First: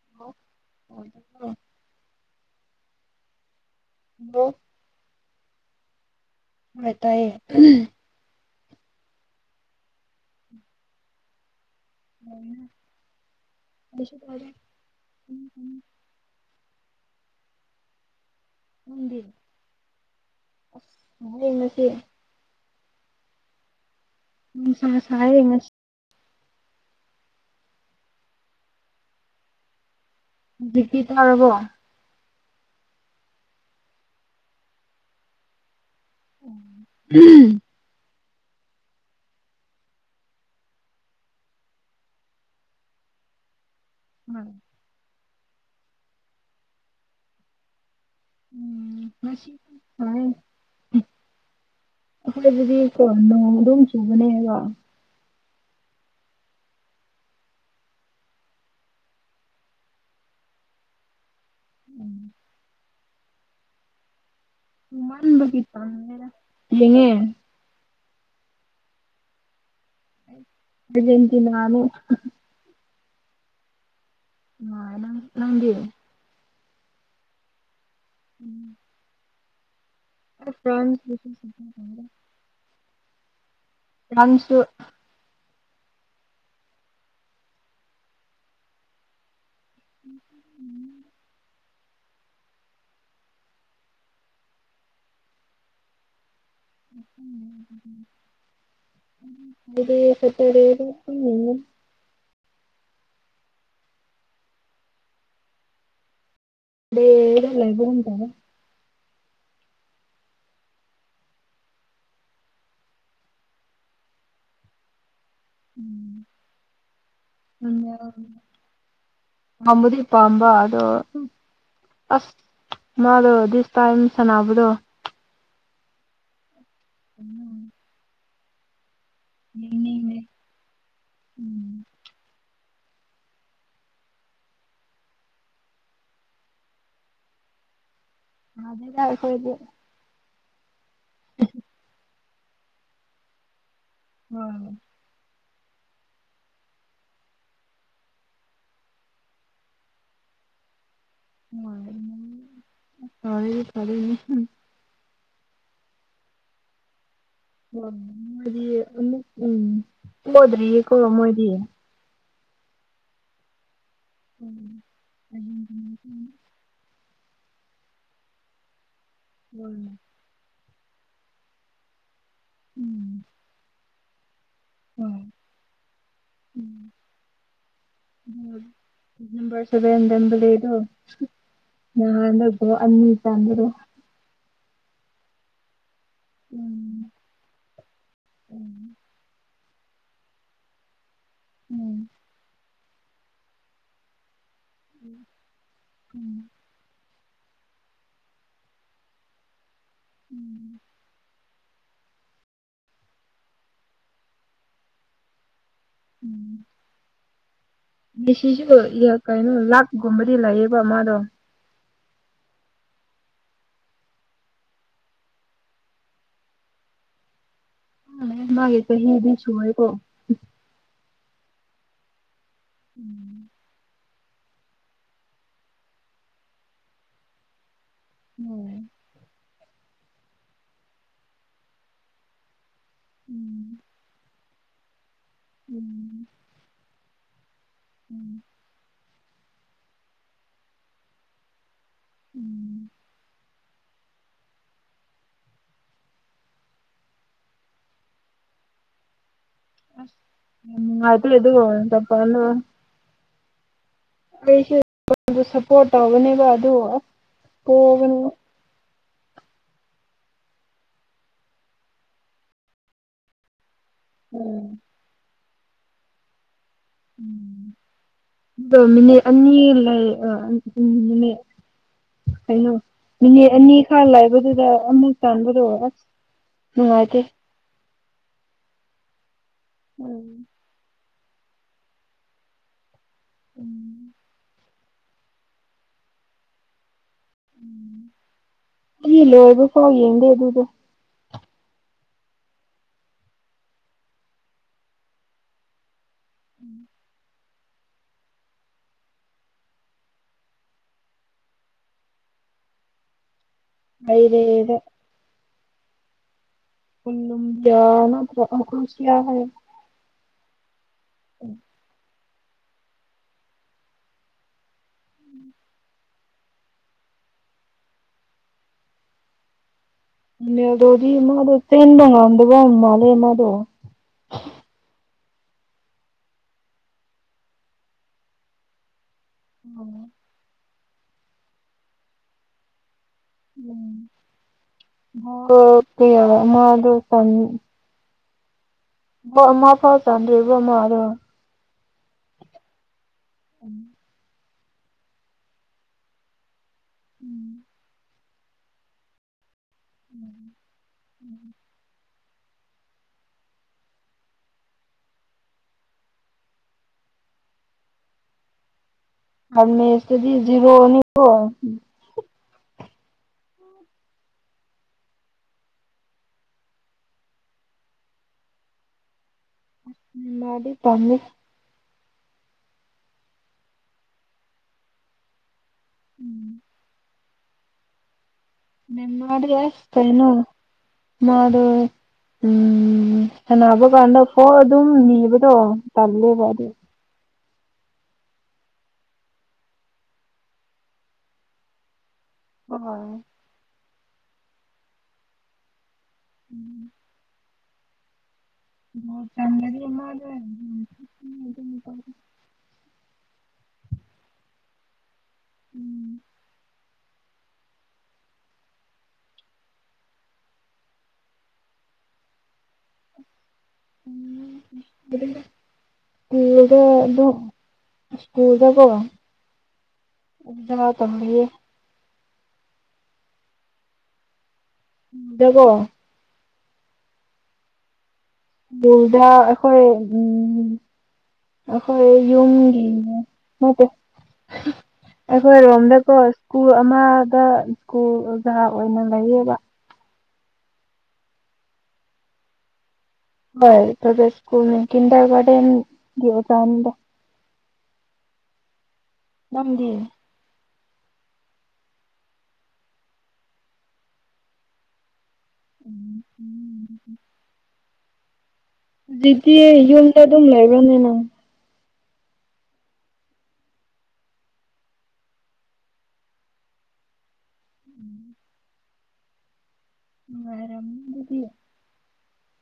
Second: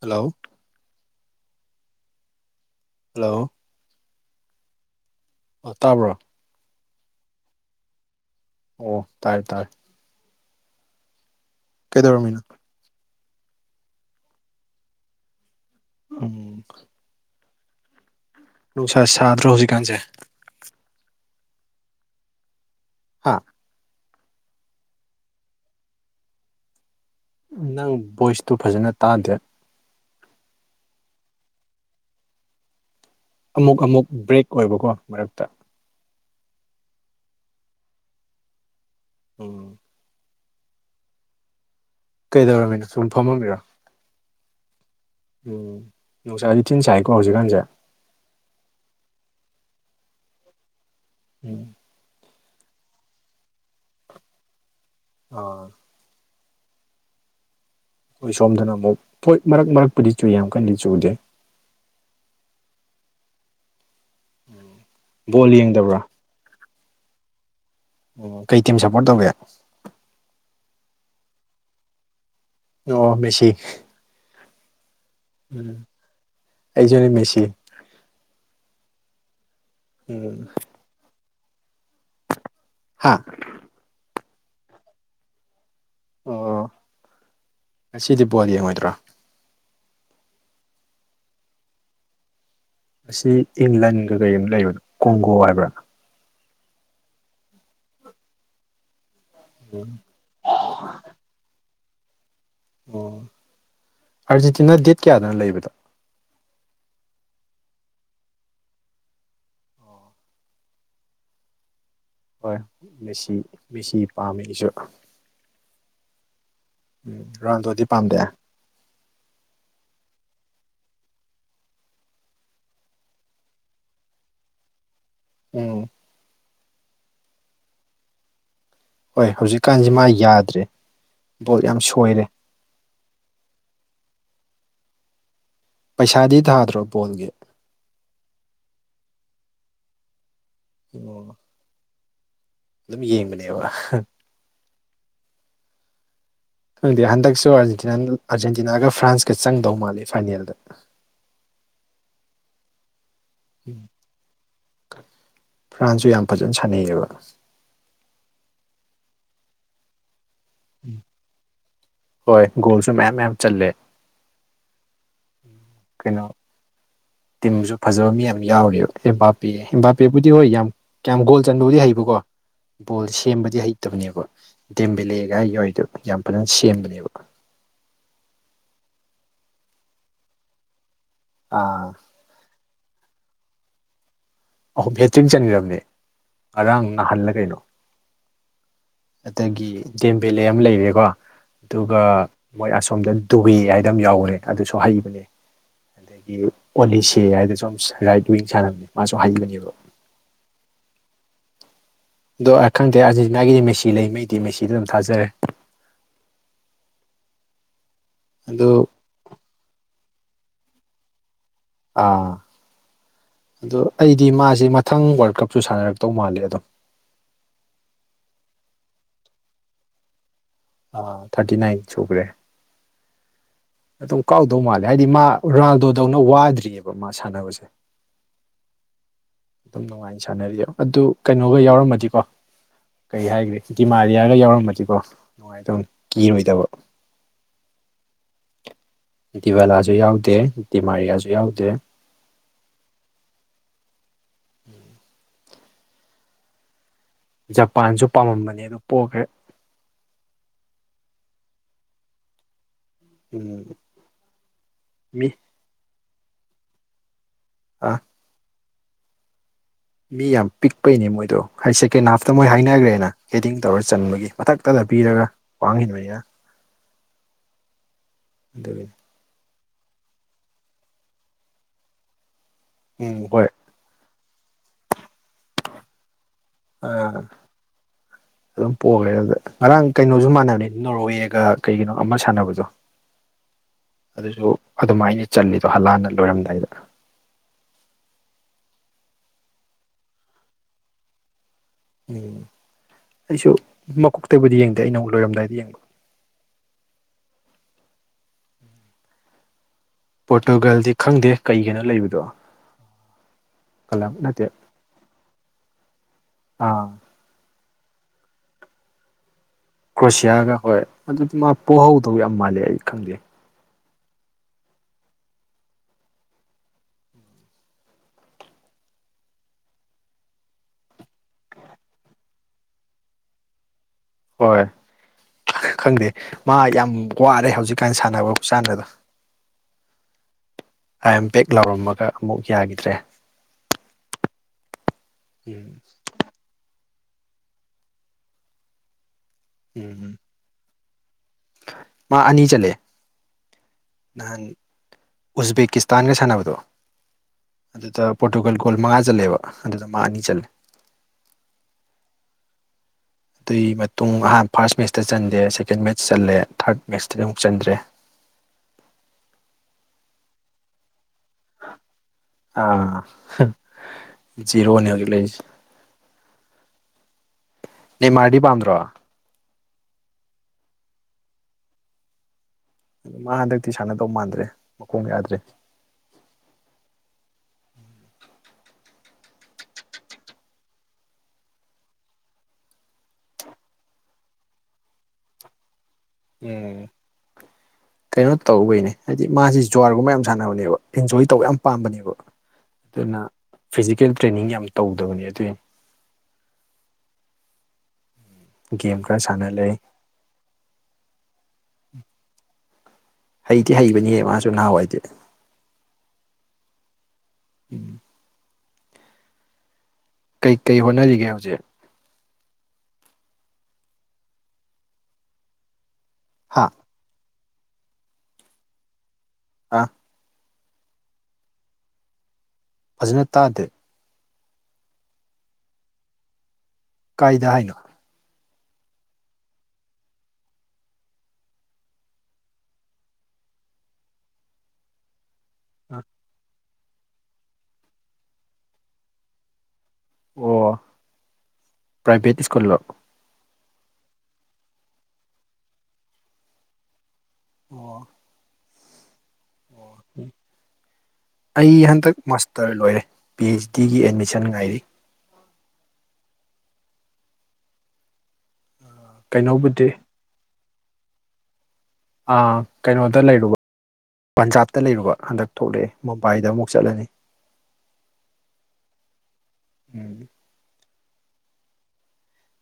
hello [unintelligible] hello hello ꯑꯣ ꯇꯥꯕ꯭ꯔꯣ ꯇ ꯇꯥꯏꯌꯦ [unintelligible] ꯑꯣ ꯇꯥꯔꯦ ꯇꯥꯔꯦ ꯀꯩꯗꯧꯔꯝꯃꯤꯅꯣ [inaudible] ꯎꯝ ꯅꯨꯡꯁꯥ ꯅꯪꯗꯤ ꯁꯥꯗ꯭ꯔꯣ ꯍꯧꯖꯤꯛꯀꯥꯟꯁꯦ [unintelligible] ꯍꯥ ꯅꯨꯡꯁꯥ ꯁꯥꯏꯌꯦ ꯉꯁꯤ ꯅꯪ ꯚꯣꯏꯁꯇꯨ ꯐꯖꯅ ꯇꯥꯗꯦ ꯍꯧꯖꯤꯛꯇꯤ ꯇꯥꯔꯕꯣ ꯑꯃꯨꯛ ꯑꯃꯨꯛ ꯕ꯭ꯔꯦꯛ ꯑꯣꯏꯕꯀꯣ ꯃꯔꯛꯇ ꯎꯝ ꯎꯝ ꯀꯩꯗꯧꯔꯝꯃꯤꯅꯣ ꯁꯨꯝ ꯐꯝꯃꯝꯃꯤꯔꯣ ꯎꯝ ꯎꯝ ꯅꯨꯡꯁꯥꯗꯤ ꯊꯤꯟ ꯁꯥꯏꯀꯣ ꯍꯧꯖꯤꯛꯀꯥꯟꯁꯦ ꯎꯝ ꯉꯁꯤ ꯁꯥꯌꯦ ꯎꯝ ꯑꯩꯈꯣꯏ ꯑꯗꯨꯗꯤ ꯀꯣ ꯅꯣꯡ ꯑꯗꯨꯝ ꯆꯨꯕꯅꯦꯕ ꯑ ꯑꯩꯈꯣꯏ ꯁꯣꯝꯗꯅ ꯑꯃꯨꯛ ꯄꯣꯏ ꯃꯔꯛ ꯃꯔꯛꯄꯨꯗꯤ ꯆꯨ ꯌꯥꯝ ꯀꯟꯅꯗꯤ ꯆꯨꯗꯦ ꯎꯝ ꯕꯣꯜ ꯆꯨꯃꯟꯕꯒꯤ ꯌꯦꯡꯗꯕ꯭ꯔꯥ ꯇꯜꯂꯦꯗ ꯌꯦꯉꯦ ꯑꯣ ꯀꯩ ꯇꯤꯝ ꯁꯞꯄꯣꯔꯠ ꯇꯧꯏ ꯑꯔꯖꯦꯟꯇꯤꯅꯥꯅꯣ ꯑꯣ ꯃꯦꯁꯤ ꯃꯥꯅ ꯎꯝ ꯑꯩꯁꯨꯅꯤ ꯃꯦꯁꯤ ꯎꯝ ꯎꯝ ꯐ꯭ꯔꯥꯟ [inaudible] ꯍꯥꯥ ꯐ꯭ꯔꯥꯟꯁꯨ ꯑꯣ ꯉꯁꯤꯗꯤ ꯕꯣꯜ ꯌꯦꯡꯉꯣꯏꯗ꯭ꯔꯥ ꯎꯝ ꯃꯁꯤ ꯏꯪꯂꯟꯒ ꯀꯩ ꯑꯃ ꯂꯩꯕꯅꯣ ꯀꯣꯡꯒꯣ ꯍꯥꯏꯕ꯭ꯔꯥ ꯎꯝ ꯁꯇ꯭ꯔꯗꯦ ꯌꯦꯡꯅꯤ ꯑꯣ ꯑꯥꯔꯖꯦꯟꯇꯤꯅꯥ ꯗꯦꯠ ꯀꯌꯥꯗꯅ ꯂꯩꯕꯗꯣ ꯗ ꯂꯥꯏꯕ ꯒꯨꯇꯧꯢ ꯍꯣꯏ ꯃꯦꯁꯤ ꯃꯦꯁꯤ ꯄꯥꯝꯃꯤ ꯑꯩꯁꯨ ꯎꯝ ꯔꯟꯗꯣꯗꯤ ꯄꯥꯝꯗꯦ ꯄꯥꯝꯕꯨꯗꯤ ꯄꯥꯝꯃꯦ ꯑꯗꯣ ꯑꯁ ꯃꯥꯗꯣ ꯗꯤꯁ ꯇꯥꯏꯝ ꯁꯥꯟꯅꯕꯗꯣ ꯎꯝ ꯎꯝ ꯍꯣꯏ ꯍꯧꯖꯤꯛꯀꯥꯟꯁꯦ ꯃꯥ ꯌꯦꯡꯅꯤꯡꯉꯦ ꯌꯥꯗ꯭ꯔꯦ ꯕꯣꯜ ꯌꯥꯝ ꯁꯣꯏꯔꯦ ꯄꯩꯁꯥꯗꯤ ꯊꯥꯗ꯭ꯔꯣ ꯕꯣꯜꯒꯤ ꯊꯗꯦꯗ ꯑꯩꯈꯣꯏꯗꯤ ꯎ ꯑꯗꯨꯝ ꯌꯦꯡꯕꯅꯦꯕ ꯍꯣꯏ ꯈꯪꯗꯤ ꯍꯟꯗꯛꯁꯨ ꯑꯥꯔꯖꯦꯟꯇꯤꯅꯥꯒ ꯐ꯭ꯔꯥꯟꯁꯀ ꯆꯪꯗꯧ ꯃꯥꯜꯂꯤ ꯐꯥꯏꯅꯦꯜꯗ ꯍꯗꯤ ꯐꯂꯅꯤ ꯐ꯭ꯔꯥꯟꯁꯁꯨ ꯌꯥꯝ ꯐꯖꯅ ꯁꯥꯟꯅꯩꯌꯦꯕ ꯑꯣ ꯃꯣꯏꯗꯤ ꯑꯃ ꯎꯝ ꯄꯣꯗꯔꯤꯌꯦ ꯀꯣ ꯃꯣꯏꯗꯤ ꯍꯣꯏ ꯒꯣꯜꯁꯨ ꯃꯌꯥꯝ ꯃꯌꯥꯝ ꯆꯜꯂꯦ ꯎꯝ ꯎꯝ ꯀꯩꯅꯣ ꯎꯝ ꯇꯤꯝꯁꯨ ꯐꯖꯕ ꯃꯤ ꯌꯥꯝ ꯌꯥꯎꯋꯦꯕ ꯏꯝꯕꯥꯄꯤ ꯍꯣꯏ ꯏꯝꯕꯥꯄꯤ ꯕꯨꯗꯤ ꯍꯣꯏ ꯌꯥꯝ ꯀꯌꯥꯝ ꯒꯣꯜ ꯆꯟꯕꯕꯨꯗꯤ ꯍꯩꯕꯀꯣ ꯕꯣꯜ ꯎꯝ ꯁꯦꯝꯕꯗꯤ ꯍꯩꯇꯕꯅꯦꯕ ꯍꯣꯏ ꯗꯤꯝꯕꯤꯂꯦꯒꯥꯏ ꯌꯏꯗꯣ ꯌꯥꯝ ꯐꯖꯅ ꯁꯦꯝꯕꯅꯦꯕ ꯍ ꯅꯝꯕꯔ ꯁꯕꯦꯟꯝꯕ ꯂꯩꯣ ꯑꯥ ꯅꯗꯒꯣ ꯑꯅꯤ ꯆꯗꯣ ꯑꯍꯨꯝ ꯍꯦꯇ꯭ꯔꯤꯛ ꯆꯟꯈ꯭ꯔꯕꯅꯦ ꯉꯔꯥꯡ ꯎꯝ ꯅꯅꯥꯍꯜꯂ ꯀꯩꯅꯣ ꯎꯝ ꯑꯗꯒꯤ ꯗꯦꯝ ꯕꯦꯂꯦ ꯑꯃ ꯂꯩꯔꯦꯀꯣ ꯑꯗꯨꯒ ꯎꯝ ꯃꯣꯏ ꯑꯁꯣꯝꯗ ꯗꯨꯏ ꯍꯥꯏꯗꯝ ꯌꯥꯎꯈ꯭ꯔꯦ ꯑꯗꯨꯁꯨ ꯍꯩꯕꯅꯦ ꯑꯗꯒꯤ ꯎꯝ ꯑꯣꯂꯤꯁꯦ ꯍꯥꯏꯗꯁꯨ ꯔꯥꯏꯠ ꯋꯤꯡ ꯁꯥꯟꯅꯕꯅꯦ ꯃꯥꯁꯨ ꯍꯥꯏꯩꯕꯅꯦꯕ ꯎꯝ ꯑꯗꯣ ꯑꯩ ꯈꯪꯗꯦ ꯑꯟꯖꯤ ꯃꯥꯒꯤꯗꯤ ꯃꯦꯁꯤ ꯂꯩ ꯃꯩꯗꯤ ꯃꯦꯁꯤꯗ ꯑꯗꯨꯝ ꯊꯥꯖꯔꯦ ꯎꯝ ꯑꯗꯣ ꯁꯤꯁꯨ ꯀꯩꯅꯣ ꯂꯥꯛꯀꯨꯝꯕꯗꯤ ꯂꯩꯌꯦꯕ ꯃꯥꯗꯣ ꯑꯥ ꯑꯗꯨꯣ ꯑꯩꯗꯤ ꯃꯥꯁꯦ ꯃꯊꯪ ꯋꯥꯔꯜ ꯀꯞꯁꯨ ꯁꯥꯟꯅꯔꯛꯇꯧ ꯃꯥꯜꯂꯦ ꯑꯗꯝ ꯃꯥꯒꯤ ꯆꯍꯤꯗꯤ ꯁꯨ ꯍꯥꯏꯥꯏꯀꯣ ꯑ ꯊꯥꯔꯇꯤ ꯅꯥꯏꯟ ꯆꯨꯈ꯭ꯔꯦ ꯎꯝ ꯑꯗꯨꯝ ꯀꯥꯎꯗꯧ ꯃꯥꯂꯦ ꯍꯥꯏꯗꯤ ꯃꯥ ꯔꯣꯅꯥꯜꯗꯣꯗꯧꯅ ꯋꯥꯗ꯭ꯔꯤꯑꯕ ꯃꯥ ꯁꯥꯟꯅꯕꯁꯦ ꯎꯝ ꯑꯗꯨꯝ ꯅꯨꯡꯉꯥꯏꯅ ꯁꯥꯟꯅꯔꯤ ꯑꯗꯨ ꯀꯩꯅꯣꯒ ꯌꯥꯎꯔꯝꯃꯗꯤꯀꯣ ꯀꯩ ꯍꯥꯏꯒ꯭ꯔꯦ ꯎꯝ ꯗꯤꯃꯥꯂꯤꯌꯥꯂꯤꯌꯥꯒ ꯌꯥꯎꯔꯃꯗꯤꯀꯣ ꯅꯨꯡꯉꯥꯏꯅ ꯇꯧꯅꯤ ꯎꯝ ꯀꯤꯔꯣꯏꯗꯕ ꯎꯝ ꯟꯇꯤꯚꯦꯂꯥꯁꯨ ꯌꯥꯎꯗꯦꯇꯗꯤꯃꯥꯔꯤꯌꯥꯁꯨ ꯌꯥꯎꯗꯦ ꯎꯝ ꯎꯝ ꯖꯄꯥꯟꯁꯨ ꯄꯥꯝꯃꯝꯕꯅꯦ ꯑꯗꯨ ꯄꯣꯛꯈ꯭ꯔꯦ ꯎꯝ ꯍꯥꯏ ꯌꯦꯗꯨꯒ ꯇꯄ ꯎꯝ ꯃꯤ ꯑꯩꯁꯨꯣꯟ ꯁꯞꯄꯣꯔꯠ ꯇꯧꯒꯅꯦꯕ ꯑꯗꯨ ꯑ ꯄꯣꯛꯒꯅꯨ ꯃꯤ ꯌꯥꯝ ꯄꯤꯛꯄꯩꯅꯦ ꯃꯣꯏꯗꯣ ꯍꯥꯏ ꯁꯦꯀꯦꯟ ꯍꯥꯐꯇ ꯃꯣꯏ ꯍꯥꯏꯅꯈ꯭ꯔꯦꯅ ꯍꯦꯗꯤꯡ ꯇꯧꯔ ꯆꯟꯕꯒꯤ ꯎꯝ ꯃꯊꯛꯇꯗ ꯄꯤꯔꯒ ꯋꯥꯡꯟꯕꯅꯤꯅ ꯎꯝ ꯑꯗꯨꯒꯤꯅꯤ ꯗꯣꯃꯤꯅꯤ ꯑꯅꯤ ꯂꯩ ꯎꯃꯤꯠ ꯀꯩꯅꯣ ꯎꯝ ꯍꯣꯏ ꯃꯤꯅꯤꯠ ꯑꯅꯤ ꯊꯥ ꯂꯥꯏꯕꯗꯨꯗ ꯑꯃꯨꯛ ꯆꯥꯟꯕꯗꯣ ꯑꯣꯏ ꯑꯁ ꯑꯥ ꯅꯨꯡꯉꯥꯏꯇꯦ ꯑꯗꯨꯝ ꯄꯣꯛꯈꯦ ꯑꯗꯨꯗ ꯉꯔꯥꯡ ꯀꯩꯅꯣꯁꯨ ꯎꯝ ꯃꯥꯟꯅꯕꯅꯤꯅ ꯅꯣꯔꯋꯦꯒ ꯀꯩꯒꯤꯅꯣ ꯑꯃ ꯁꯥꯟꯅꯕꯗꯣ ꯎꯝ ꯑꯗꯨꯁꯨ ꯑꯗꯨꯃꯥꯏꯅ ꯆꯠꯂꯤꯗꯣ ꯍꯜꯂꯥꯟꯅ ꯂꯣꯏꯔꯝꯗꯥꯏꯗ ꯏ ꯂꯣ ꯑꯗꯨꯁꯨꯣ ꯌꯦꯡꯗꯦ ꯑꯗꯨꯣ ꯎꯝ ꯑꯩꯁꯨ ꯃꯀꯣꯛꯇꯒꯤꯕꯨꯗꯤ ꯌꯦꯡꯗꯦ ꯑꯩ ꯅ ꯑꯃꯨꯛ ꯂꯣꯏꯔꯝꯗꯥꯏꯗ ꯌꯦꯡꯕ ꯎꯝ ꯄꯣꯔꯇꯨꯒꯜꯗꯤ ꯈꯪꯗꯦ ꯀꯩꯒꯤꯅꯣ ꯂꯩꯕꯗꯣ ꯀꯂꯝ ꯅꯠꯇ ꯍꯩꯔꯦꯗ ꯑꯥ ꯄꯨꯕꯤ ꯌꯥ ꯅꯈ꯭ꯔꯨꯁ ꯀꯌꯥ ꯍꯥꯏ ꯀ꯭ꯔꯣꯁꯤꯌꯥꯒ ꯍꯣꯏ ꯑꯗꯨꯗꯤ ꯃꯥ ꯄꯣꯛꯍꯧꯗꯧꯕ ꯌꯥꯝ ꯃꯥꯜꯂꯦ ꯑꯩ ꯈꯪꯗꯦ ꯎꯅꯦ ꯑꯗꯨꯣꯗꯤ ꯃꯥꯗꯣ ꯆꯦꯟꯕ ꯉꯝꯗꯕ ꯃꯥꯜꯂꯦ ꯃꯥꯗꯣ ꯍꯣꯏ ꯈꯪꯗꯦ ꯃꯥ ꯌꯥꯝ ꯋꯥꯔꯦ ꯍꯧꯖꯤꯛꯀꯥꯟꯅ ꯁꯥꯟꯅꯕ ꯆꯥꯟꯅꯕꯗꯣ ꯎꯝ ꯑꯥꯏ ꯑꯦꯝ ꯦꯛ ꯂꯥꯎꯔꯝꯃꯒ ꯑꯃꯨꯛ ꯌꯥꯈꯤꯗ꯭ꯔꯦ ꯎꯝ ꯑꯗꯨ ꯁ ꯃꯃ ꯐꯥꯎ ꯎꯝ ꯆꯥꯟꯗꯔꯤꯕꯣꯃꯔꯣ ꯃꯥ ꯑꯅꯤ ꯆꯂꯦ ꯎꯝ ꯅꯍꯥꯟ ꯎꯖꯕꯦꯛꯀꯤꯁꯇꯥꯟꯒ ꯁꯥꯟꯅꯕꯗꯣ ꯎꯝ ꯑꯗꯨꯗ ꯄꯣꯔꯇꯨꯒꯜ ꯒꯣꯜ ꯃꯉꯥ ꯆꯠꯂꯦꯕ ꯑꯗꯨꯗ ꯃꯥꯉ ꯑꯅꯤ ꯆꯠꯂꯦ ꯎꯝ ꯑꯗꯨꯏ ꯃꯇꯨꯡ ꯑꯍꯥꯟ ꯐꯥꯔꯁ ꯃꯦꯠꯁꯇ ꯆꯟꯗꯦ ꯁꯦꯀꯦꯟ ꯃꯦꯠꯆ ꯆꯜꯂꯦ ꯊꯥꯔꯠ ꯃꯦꯠꯆꯇꯗꯤ ꯑꯃꯨꯛ ꯆꯟꯗ꯭ꯔꯦ ꯍ ꯃꯦꯁꯇꯗꯤ ꯖꯤꯔꯣꯅꯤꯣ ꯑꯥ ꯖꯤꯔꯣꯅꯤ ꯍꯧꯒꯤ ꯂꯩꯁꯤ ꯅꯦꯃꯥꯔꯗꯤ ꯄꯥꯟꯗ꯭ꯔꯣ ꯃꯥꯔꯗꯤ ꯇꯜꯂꯤ ꯑ ꯃꯥ ꯍꯟꯗꯛꯇꯤ ꯁꯥꯟꯅꯗꯧ ꯃꯥꯟꯗ꯭ꯔꯦ ꯃꯈꯣꯡ ꯌꯥꯗ꯭ꯔꯦ ꯎꯝ ꯅꯦꯃꯥꯔꯗꯤ ꯑꯁ ꯀꯩꯅꫭ ꯃꯥꯗꫭ ꯎꯝ ꯁꯅꯕ ꯀꯥꯟꯗ ꯄꯣ ꯑꯗꯨꯝ ꯅꯤꯕꯗꯣ ꯇꯜꯂꯦꯕ ꯅꯦ [inaudible] ꯀꯩꯅꯣ ꯇꯧꯕꯈꯩꯅꯦ ꯍꯥꯏꯗꯤ ꯃꯥꯁꯤ ꯖꯨꯋꯥꯔꯒꯨꯝꯕ ꯌꯥꯝ ꯁꯥꯟꯅꯕꯅꯦꯕ ꯑꯦꯟꯖꯣꯏ ꯇꯧꯕ ꯌꯥꯝ ꯄꯥꯝꯕꯅꯦꯕ ꯑꯗꯨꯅ ꯍꯣꯏ ꯐꯤꯖꯤꯀꯦꯜ ꯇ꯭ꯔꯦꯅꯤꯡ ꯌꯥꯝ ꯇꯧꯗꯕꯅꯦ ꯑꯗꯨꯏ ꯎꯝ ꯒꯦꯝ ꯈꯔ ꯑꯣ ꯁꯥꯟꯅ ꯂꯩ ꯆꯅꯗꯤꯃꯗ ꯍꯩꯗꯤ ꯍꯩꯕꯅꯦ ꯃꯥꯁꯨ ꯅꯍꯥꯟꯋꯥꯏꯗꯤ ꯎꯝ ꯎꯝ ꯀꯩ ꯀꯩ ꯍꯣꯠꯅꯔꯤꯒꯦ ꯍꯧꯖꯤꯛ ꯍꯥ [unintelligible] ꯏꯁ꯭ꯀꯨꯜꯗꯀꫭ ꯑꯥ [unintelligible] ꯇꯝꯕꯤꯌꯦ ꯐꯖꯅ ꯇꯥꯗꯦ [unintelligible] ꯀꯥꯏꯗ ꯍꯥꯏꯅꯣ [unintelligible] ꯑꯩꯈꯣꯏ ꯎꯝ ꯑꯩꯈꯣꯏ ꯌꯨꯝꯒꯤꯅꯦ [unintelligible] ꯑꯩꯈꯣꯏꯔꯣꯝꯗꯀꯣ ꯏꯁ꯭ꯀꯨꯜ ꯑꯃꯗ ꯏꯁ꯭ꯀꯨꯜ ꯑꯣꯖꯥ ꯑꯣꯏꯅ ꯂꯩꯌꯦꯕ ꯑꯣ ꯄ꯭ꯔꯥꯏꯚꯦꯠ ꯏꯁ꯭ꯀꯨꯜꯂꯣ ꯍꯣꯏ ꯄ꯭ꯔꯥꯏꯚꯦꯠ ꯏꯁꯀꯨꯜ ꯀꯤꯟꯗꯔ ꯒꯥꯔꯗꯦꯟꯒꯤ ꯑꫭꯖꯥꯅꯥꯗ ꯑꯣ ꯅꯪꯗꯤ ꯑꯩ ꯍꯟꯗꯛ ꯃꯥꯁꯇꯔ ꯂꯣꯏꯔꯦ ꯄꯤ ꯑꯩꯆ ꯗꯤꯒꯤ ꯑꯦꯗꯃꯤꯁꯟ ꯉꯥꯏꯔꯤ ꯎꯝ ꯎꯝ ꯍꯧꯖꯤꯗꯤ ꯀꯩꯅꯣꯕꯨꯗꯤ ꯌꯨꯝꯗ ꯑꯗꯨꯝ ꯂꯩꯕ꯭ꯔꯅꯦ ꯅꯪ ꯑ ꯀꯩꯅꯣꯗ ꯂꯩꯔꯨꯕ ꯄꯟꯖꯥꯕꯇ ꯂꯩꯔꯨꯕ ꯍꯟꯗꯛ ꯊꯣꯛꯂꯛꯑꯦ ꯃꯨꯝꯕꯥꯏꯗ ꯑꯃꯨꯛ ꯆꯠꯂꯅꯤ ꯎꯝ ꯎꯝ ꯅꯨꯉꯥꯏꯔꯝꯒꯅꯤ ꯑꯗꯨꯗꯤ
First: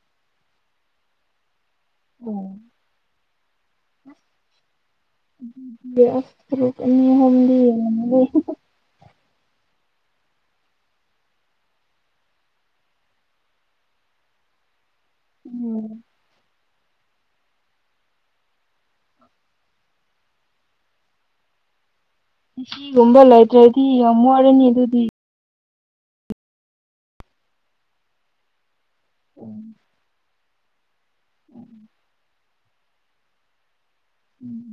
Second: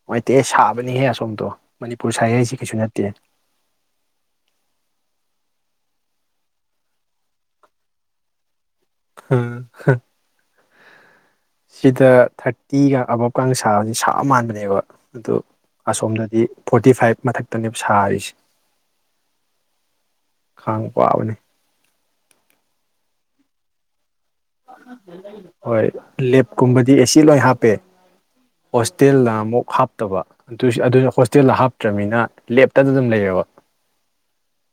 ꯅꯨꯡꯉꯥꯏꯇꯦ ꯁꯥꯕꯅꯤꯍꯦ ꯑꯁꯣꯝꯗꯣ ꯃꯅꯤꯄꯨꯔ ꯁꯥꯏ ꯍꯥꯏꯁꯤꯦ ꯀꯩꯁꯨ ꯅꯠꯇꯦ [unintelligible] [unintelligible] ꯁꯤꯗ ꯊꯥꯔꯇꯤꯒ ꯑꯕꯞꯀ ꯁꯥꯕꯁꯤ ꯁꯥ ꯃꯥꯟꯕꯅꯦꯕ ꯑꯗꯨ ꯎꯝ ꯑꯁꯣꯝꯗꯗꯤ ꯐꯣꯔꯇꯤ ꯐꯥꯏꯚ ꯃꯊꯛꯇꯅꯦꯕ ꯁꯥꯔꯤꯁꯦ ꯈꯥꯡꯕ ꯋꯥꯥꯕꯅꯦ ꯑꯦꯁꯤꯒꯨꯝꯕ ꯂ ꯂꯩꯗ꯭ꯔꯦꯗꯤ ꯌꯥꯝꯃ ꯋꯥꯔꯅꯤ ꯑꯗꯨꯗꯤ ꯍꯣꯏ ꯂꯦꯞꯀꯨꯝꯕꯗꯤ ꯑꯦꯁꯤ ꯂꯣꯏ ꯍꯥꯞꯄꯦ ꯍꯣꯁꯇꯦꯜꯅ ꯎꯝ ꯑꯃꯨꯛ ꯍꯥꯞꯇꯕ ꯑꯗꯨ ꯑꯗꯨꯁꯨ ꯍꯣꯁꯇꯦꯜꯗ ꯍꯥꯞꯇ꯭ꯔꯕꯅꯤꯅ ꯂꯦꯞꯇꯗ ꯑꯗꯨꯝ ꯂꯩꯔꯦꯕ ꯎꯝ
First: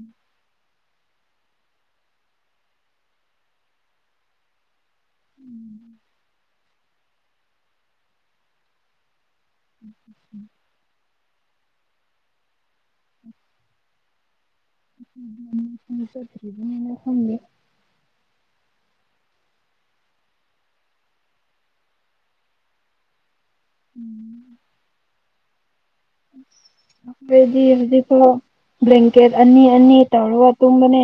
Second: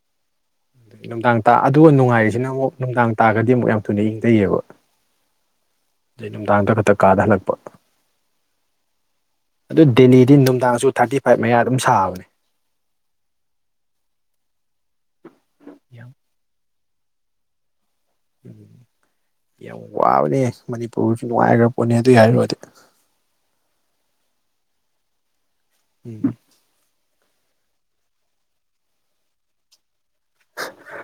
ꯅꯨꯡꯗꯥꯡ ꯇ ꯑꯗꯨꯒ ꯅꯨꯡꯉꯥꯏꯔꯤꯁꯤꯅ ꯑꯃꯨꯛ ꯅꯨꯡꯗꯥꯡ ꯇꯥꯔꯒꯗꯤ ꯑꯃꯨꯛ ꯌꯥꯝ ꯊꯨꯅ ꯏꯪꯊꯩꯌꯦꯕ ꯁꯤꯩ ꯅꯨꯡꯗꯥꯡꯗ ꯈꯛꯇ ꯀꯥꯗ ꯍꯜꯂꯛꯄ ꯑꯗꯨ ꯗꯦꯂꯤꯗꯤ ꯅꯨꯡꯗꯥꯡꯁꯨ ꯊꯥꯔꯇꯤ ꯐꯥꯏꯚ ꯃꯌꯥ ꯑꯗꯨꯝ ꯁꯥꯕꯅꯦ ꯌꯥꯝ [unintelligible] ꯎꯝ ꯌꯥꯝ ꯋꯥꯕꯅꯦ ꯃꯅꯤꯄꯨꯔꯁꯨ ꯅꯨꯡꯉꯥꯏꯈ꯭ꯔ ꯄꯣꯠꯅꯦ ꯑꯗꯨꯏ ꯍꯥꯏꯔꫭꯗꯤ ꯎꯝ ꯎꯝ [unintelligible] ꯍꯧꯖꯤꯛꯐꯥꯎ ꯕ꯭ꯂꯦꯡꯀꯦꯠ ꯑꯅꯤ ꯑꯅꯤ ꯇꯧꯔꯒ ꯇꯨꯝꯕꯅꯦ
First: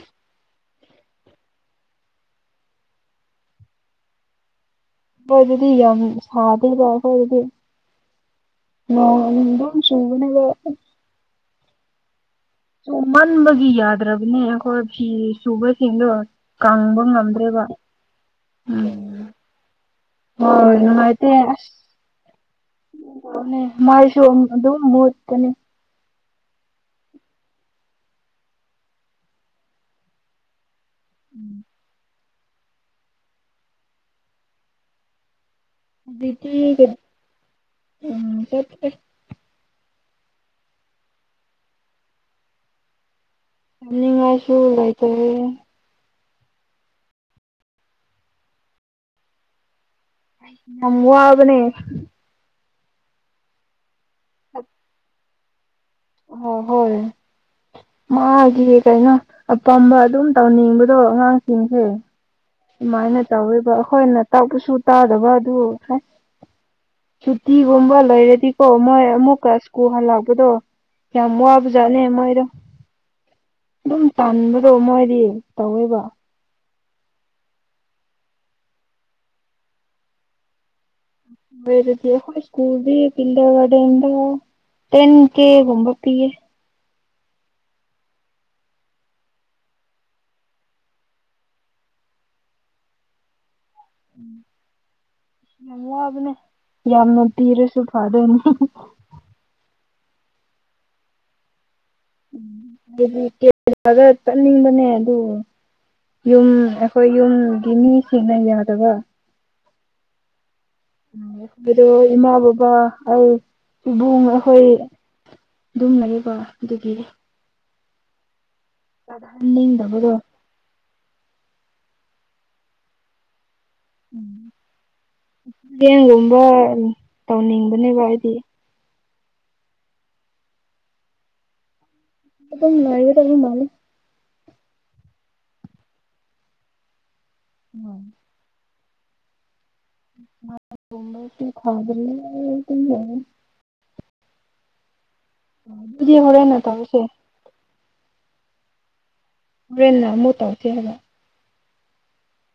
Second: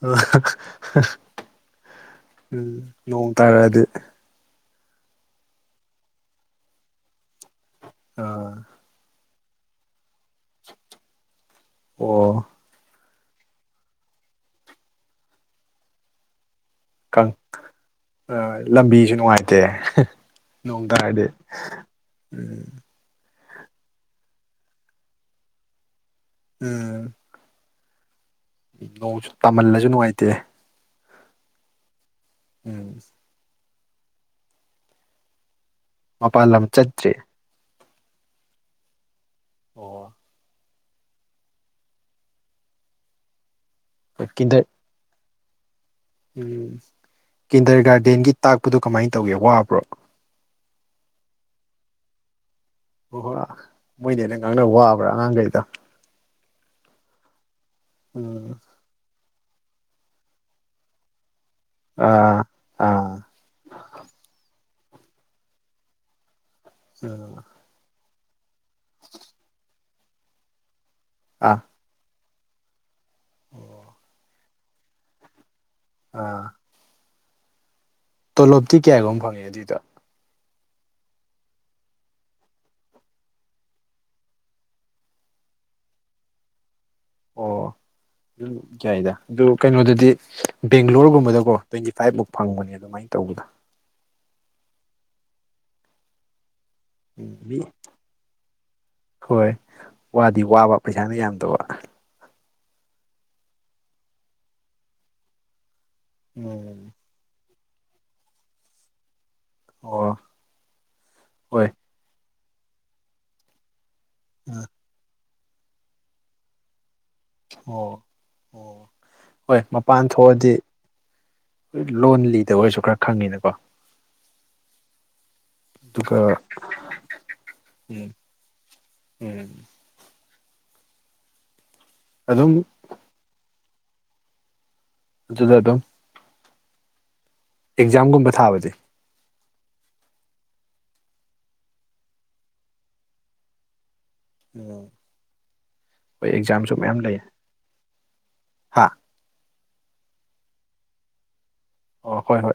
[unintelligible] ꯎꯝ ꯅꯣꯡ ꯇꯥꯔꯛꯑꯗꯤ ꯁ꯭ꯋꯥꯏꯗꯗꯤ ꯌꯥꯝ ꯁꯥꯗꯕ ꯑꯈꫭꯏꯗꯗꯤ ꯑ ꯅꯣ ꯑꯗꯨꯝ ꯆꯨꯕꯅꯦꯅ ꯑꯣ ꯆꯨꯃꯟꯕꯒꯤ ꯌꯥꯗ꯭ꯔꯕꯅꯦ ꯑꯩꯈꯣꯏ ꯐꯤ ꯁꯨꯕꯁꯤꯡꯗꯣ ꯀꯪꯕ ꯉꯝꯗ꯭ꯔꯦꯕ ꯑ ꯂꯝꯕꯤꯁꯨ ꯎꯝ ꯅꯨꯡꯉꯥꯏꯇꯦ ꯍꯣꯏ ꯅꯣꯡ ꯇꯥꯔꯗꯤ ꯅꯨꯡꯉꯥꯏꯇꯦ ꯎꯝ [unintelligible] ꯃꯥꯩꯁꯤ ꯑꯣꯗꯨ ꯃꯨꯠꯀꯅꯤ ꯎꯝ ꯅꯣꯡꯁꯨ ꯇꯥꯃꯜꯂꯁꯨ ꯅꯨꯡꯉꯥꯏꯇꯦ ꯎꯝ ꯎꯝ ꯗꯤ ꯃꯄꯥꯟ ꯂꯝ [unintelligible] ꯆꯠꯇ꯭ꯔꯤ ꯎꯝ ꯆꯠꯇꯦ ꯑꯣ ꯅꯤꯡꯉꯥꯏꯁꯨ ꯂꯩꯇꯔꯦ ꯎꯝ ꯀꯤꯟꯗꯔ ꯒꯥꯔꯗꯦꯟꯒꯤ ꯇꯥꯛꯄꯗꯣ ꯀꯃꯥꯏꯅ ꯇꯧꯒꯦ ꯋꯥꯕ꯭ꯔꯣ ꯌꯥꯝ ꯋꯥꯕꯅꯤ ꯍꯣꯏ ꯍꯣꯏ ꯃꯣꯏꯗꯤ ꯑꯩꯅ ꯉꯥꯡꯅꯕ ꯋꯥꯕ꯭ꯔꯥ ꯑꯉꯥꯡꯈꯩꯗ ꯑꯣ ꯍꯣꯏ ꯃꯣꯢ ꯎꯝ ꯀꯩꯅꯣ ꯑꯄꯥꯝꯕ ꯑꯗꯨꯝ ꯇꯧꯅꯤꯡꯕꯗꯣ ꯑꯉꯥꯡꯁꯤꯡꯁꯦ ꯑ ꯑꯗꯨꯃꯥꯏꯅ ꯇꯧꯔꯤꯕ ꯑꯩꯈꯣꯏꯅ ꯇꯥꯛꯄꯁꯨ ꯇꯥꯗꯕ ꯑꯗꯨ ꯁꯨꯇꯤ ꯒꯨꯝꯕ ꯂꯩꯔꯗꯤꯀꯣ ꯃꯣꯏ ꯑꯃꯨꯛꯀ ꯁ꯭ꯀꯨ ꯍꯜꯂꯛꯄꯗꯣ ꯌꯥꯝ ꯑꯥ ꯋꯥꯕꯁꯨ ꯐꯖꯥꯅꯦ ꯃꯣꯏꯗꯣ ꯑꯗꯨꯝ ꯇꯥꯟꯕꯗꯣ ꯃꯣꯏꯗꯤ ꯇꯧꯋꯦꯕ ꯑꯥ ꯇꯣꯂꯣꯞꯇꯤ ꯀꯌꯥꯒꯨꯝꯕ ꯐꯪꯉꯦ ꯑꯗꯨꯏꯗꯣ ꯗꯤ ꯍꯣꯏ ꯁꯀꯨꯜ ꯗꯤ ꯀꯤꯟꯗꯔꯪꯒꯥꯔꯗꯦꯟꯗ ꯇꯦꯟ ꯀꯦ ꯒꯨꯝꯕ ꯄꯤꯌꯦ ꯑꯣ [unintelligible] ꯌꯥꯏꯗ ꯑꯗꯨ ꯀꯩꯅꯣꯗꯗꯤ ꯕꯦꯡꯒ꯭ꯂꯣꯔꯒꯨꯝꯕꯗꯀꯣ ꯇ꯭ꯋꯦꯟꯇꯤ ꯐꯥꯏꯚꯃꯨꯛ ꯐꯪꯕꯅꯦ ꯑꯗꯨꯃꯥꯏꯅ ꯇꯧꯒꯗꯅ ꯌꯥꯝ ꯋꯥꯕꯅꯦ ꯌꯥꯝꯅ ꯎꯝ ꯃꯤ ꯄꯤꯔꯁꯨ ꯐꯥꯗꯣꯢꯅꯦ ꯍꯣꯏ ꯋꯥꯗꯤ ꯋꯥꯕ ꯄꯩꯁꯥꯅ ꯌꯥꯝꯗꯕ ꯗꯦꯂꯤ [unintelligible] ꯆꯠꯅꯤꯡꯕꯅꯦ ꯑꯗꯨ ꯌꯨꯝ ꯎꯝ ꯑꯩꯈꯣꯏ ꯌꯨꯝꯒꯤ ꯃꯤꯁꯤꯡꯅ ꯌꯥꯗꯕ ꯑꯣ ꯍꯣꯏ ꯎꯈꯣꯏꯗꯣ ꯏꯃꯥ ꯕꯕꯥ ꯑꯩ ꯏꯕꯨꯡ ꯑꯩꯈꯣꯏ ꯑꯗꯨꯨꯝ ꯂꯩꯕ ꯑꯗꯨꯒꯤ ꯑꯣ ꯑꯣ ꯍꯣꯏ ꯃꯄꯥꯟ ꯆꯠꯍꯟꯅꯤꯡꯗꯕꯗꯣ ꯊꯣꯛꯑꯗꯤ ꯂꯣꯟ ꯂꯤꯗ ꯑꯣꯏꯔꯁꯨ ꯈꯔ ꯈꯪꯉꯤꯅꯀꯣ ꯎꯝ ꯑꯗꯨꯒ ꯕꯦꯡꯒꯨꯝꯕ ꯇꯧꯅꯤꯡꯕꯅꯦꯕ ꯎꯝ ꯑꯩꯗꯤ ꯎꯝ ꯑꯗꯨꯝ ꯂꯩꯒꯗꯕ ꯃꯥꯜꯂꯤ ꯑꯗꯨꯗ ꯑꯗꯨꯝ ꯑꯦꯛꯖꯥꯝꯒꯨꯝꯕ ꯊꯥꯕꯗꯤ [unintelligible] ꯈꯥꯗ꯭ꯔꯤ [unintelligible] ꯑꯗꯨꯗꯤ ꯍꯣꯏ ꯍꯣꯔꯦꯟꯅ ꯑꯦꯛꯖꯥꯝꯁꯨ ꯃꯌꯥꯝ ꯇꯧꯔꯁꯦ ꯂꯩ ꯍꯥ ꯍꯣꯔꯦꯟ ꯑꯃꯨꯛ ꯇꯧꯁꯦ ꯍꯥꯏꯕ ꯑꯣ ꯍꯣꯏ ꯍꯣꯏ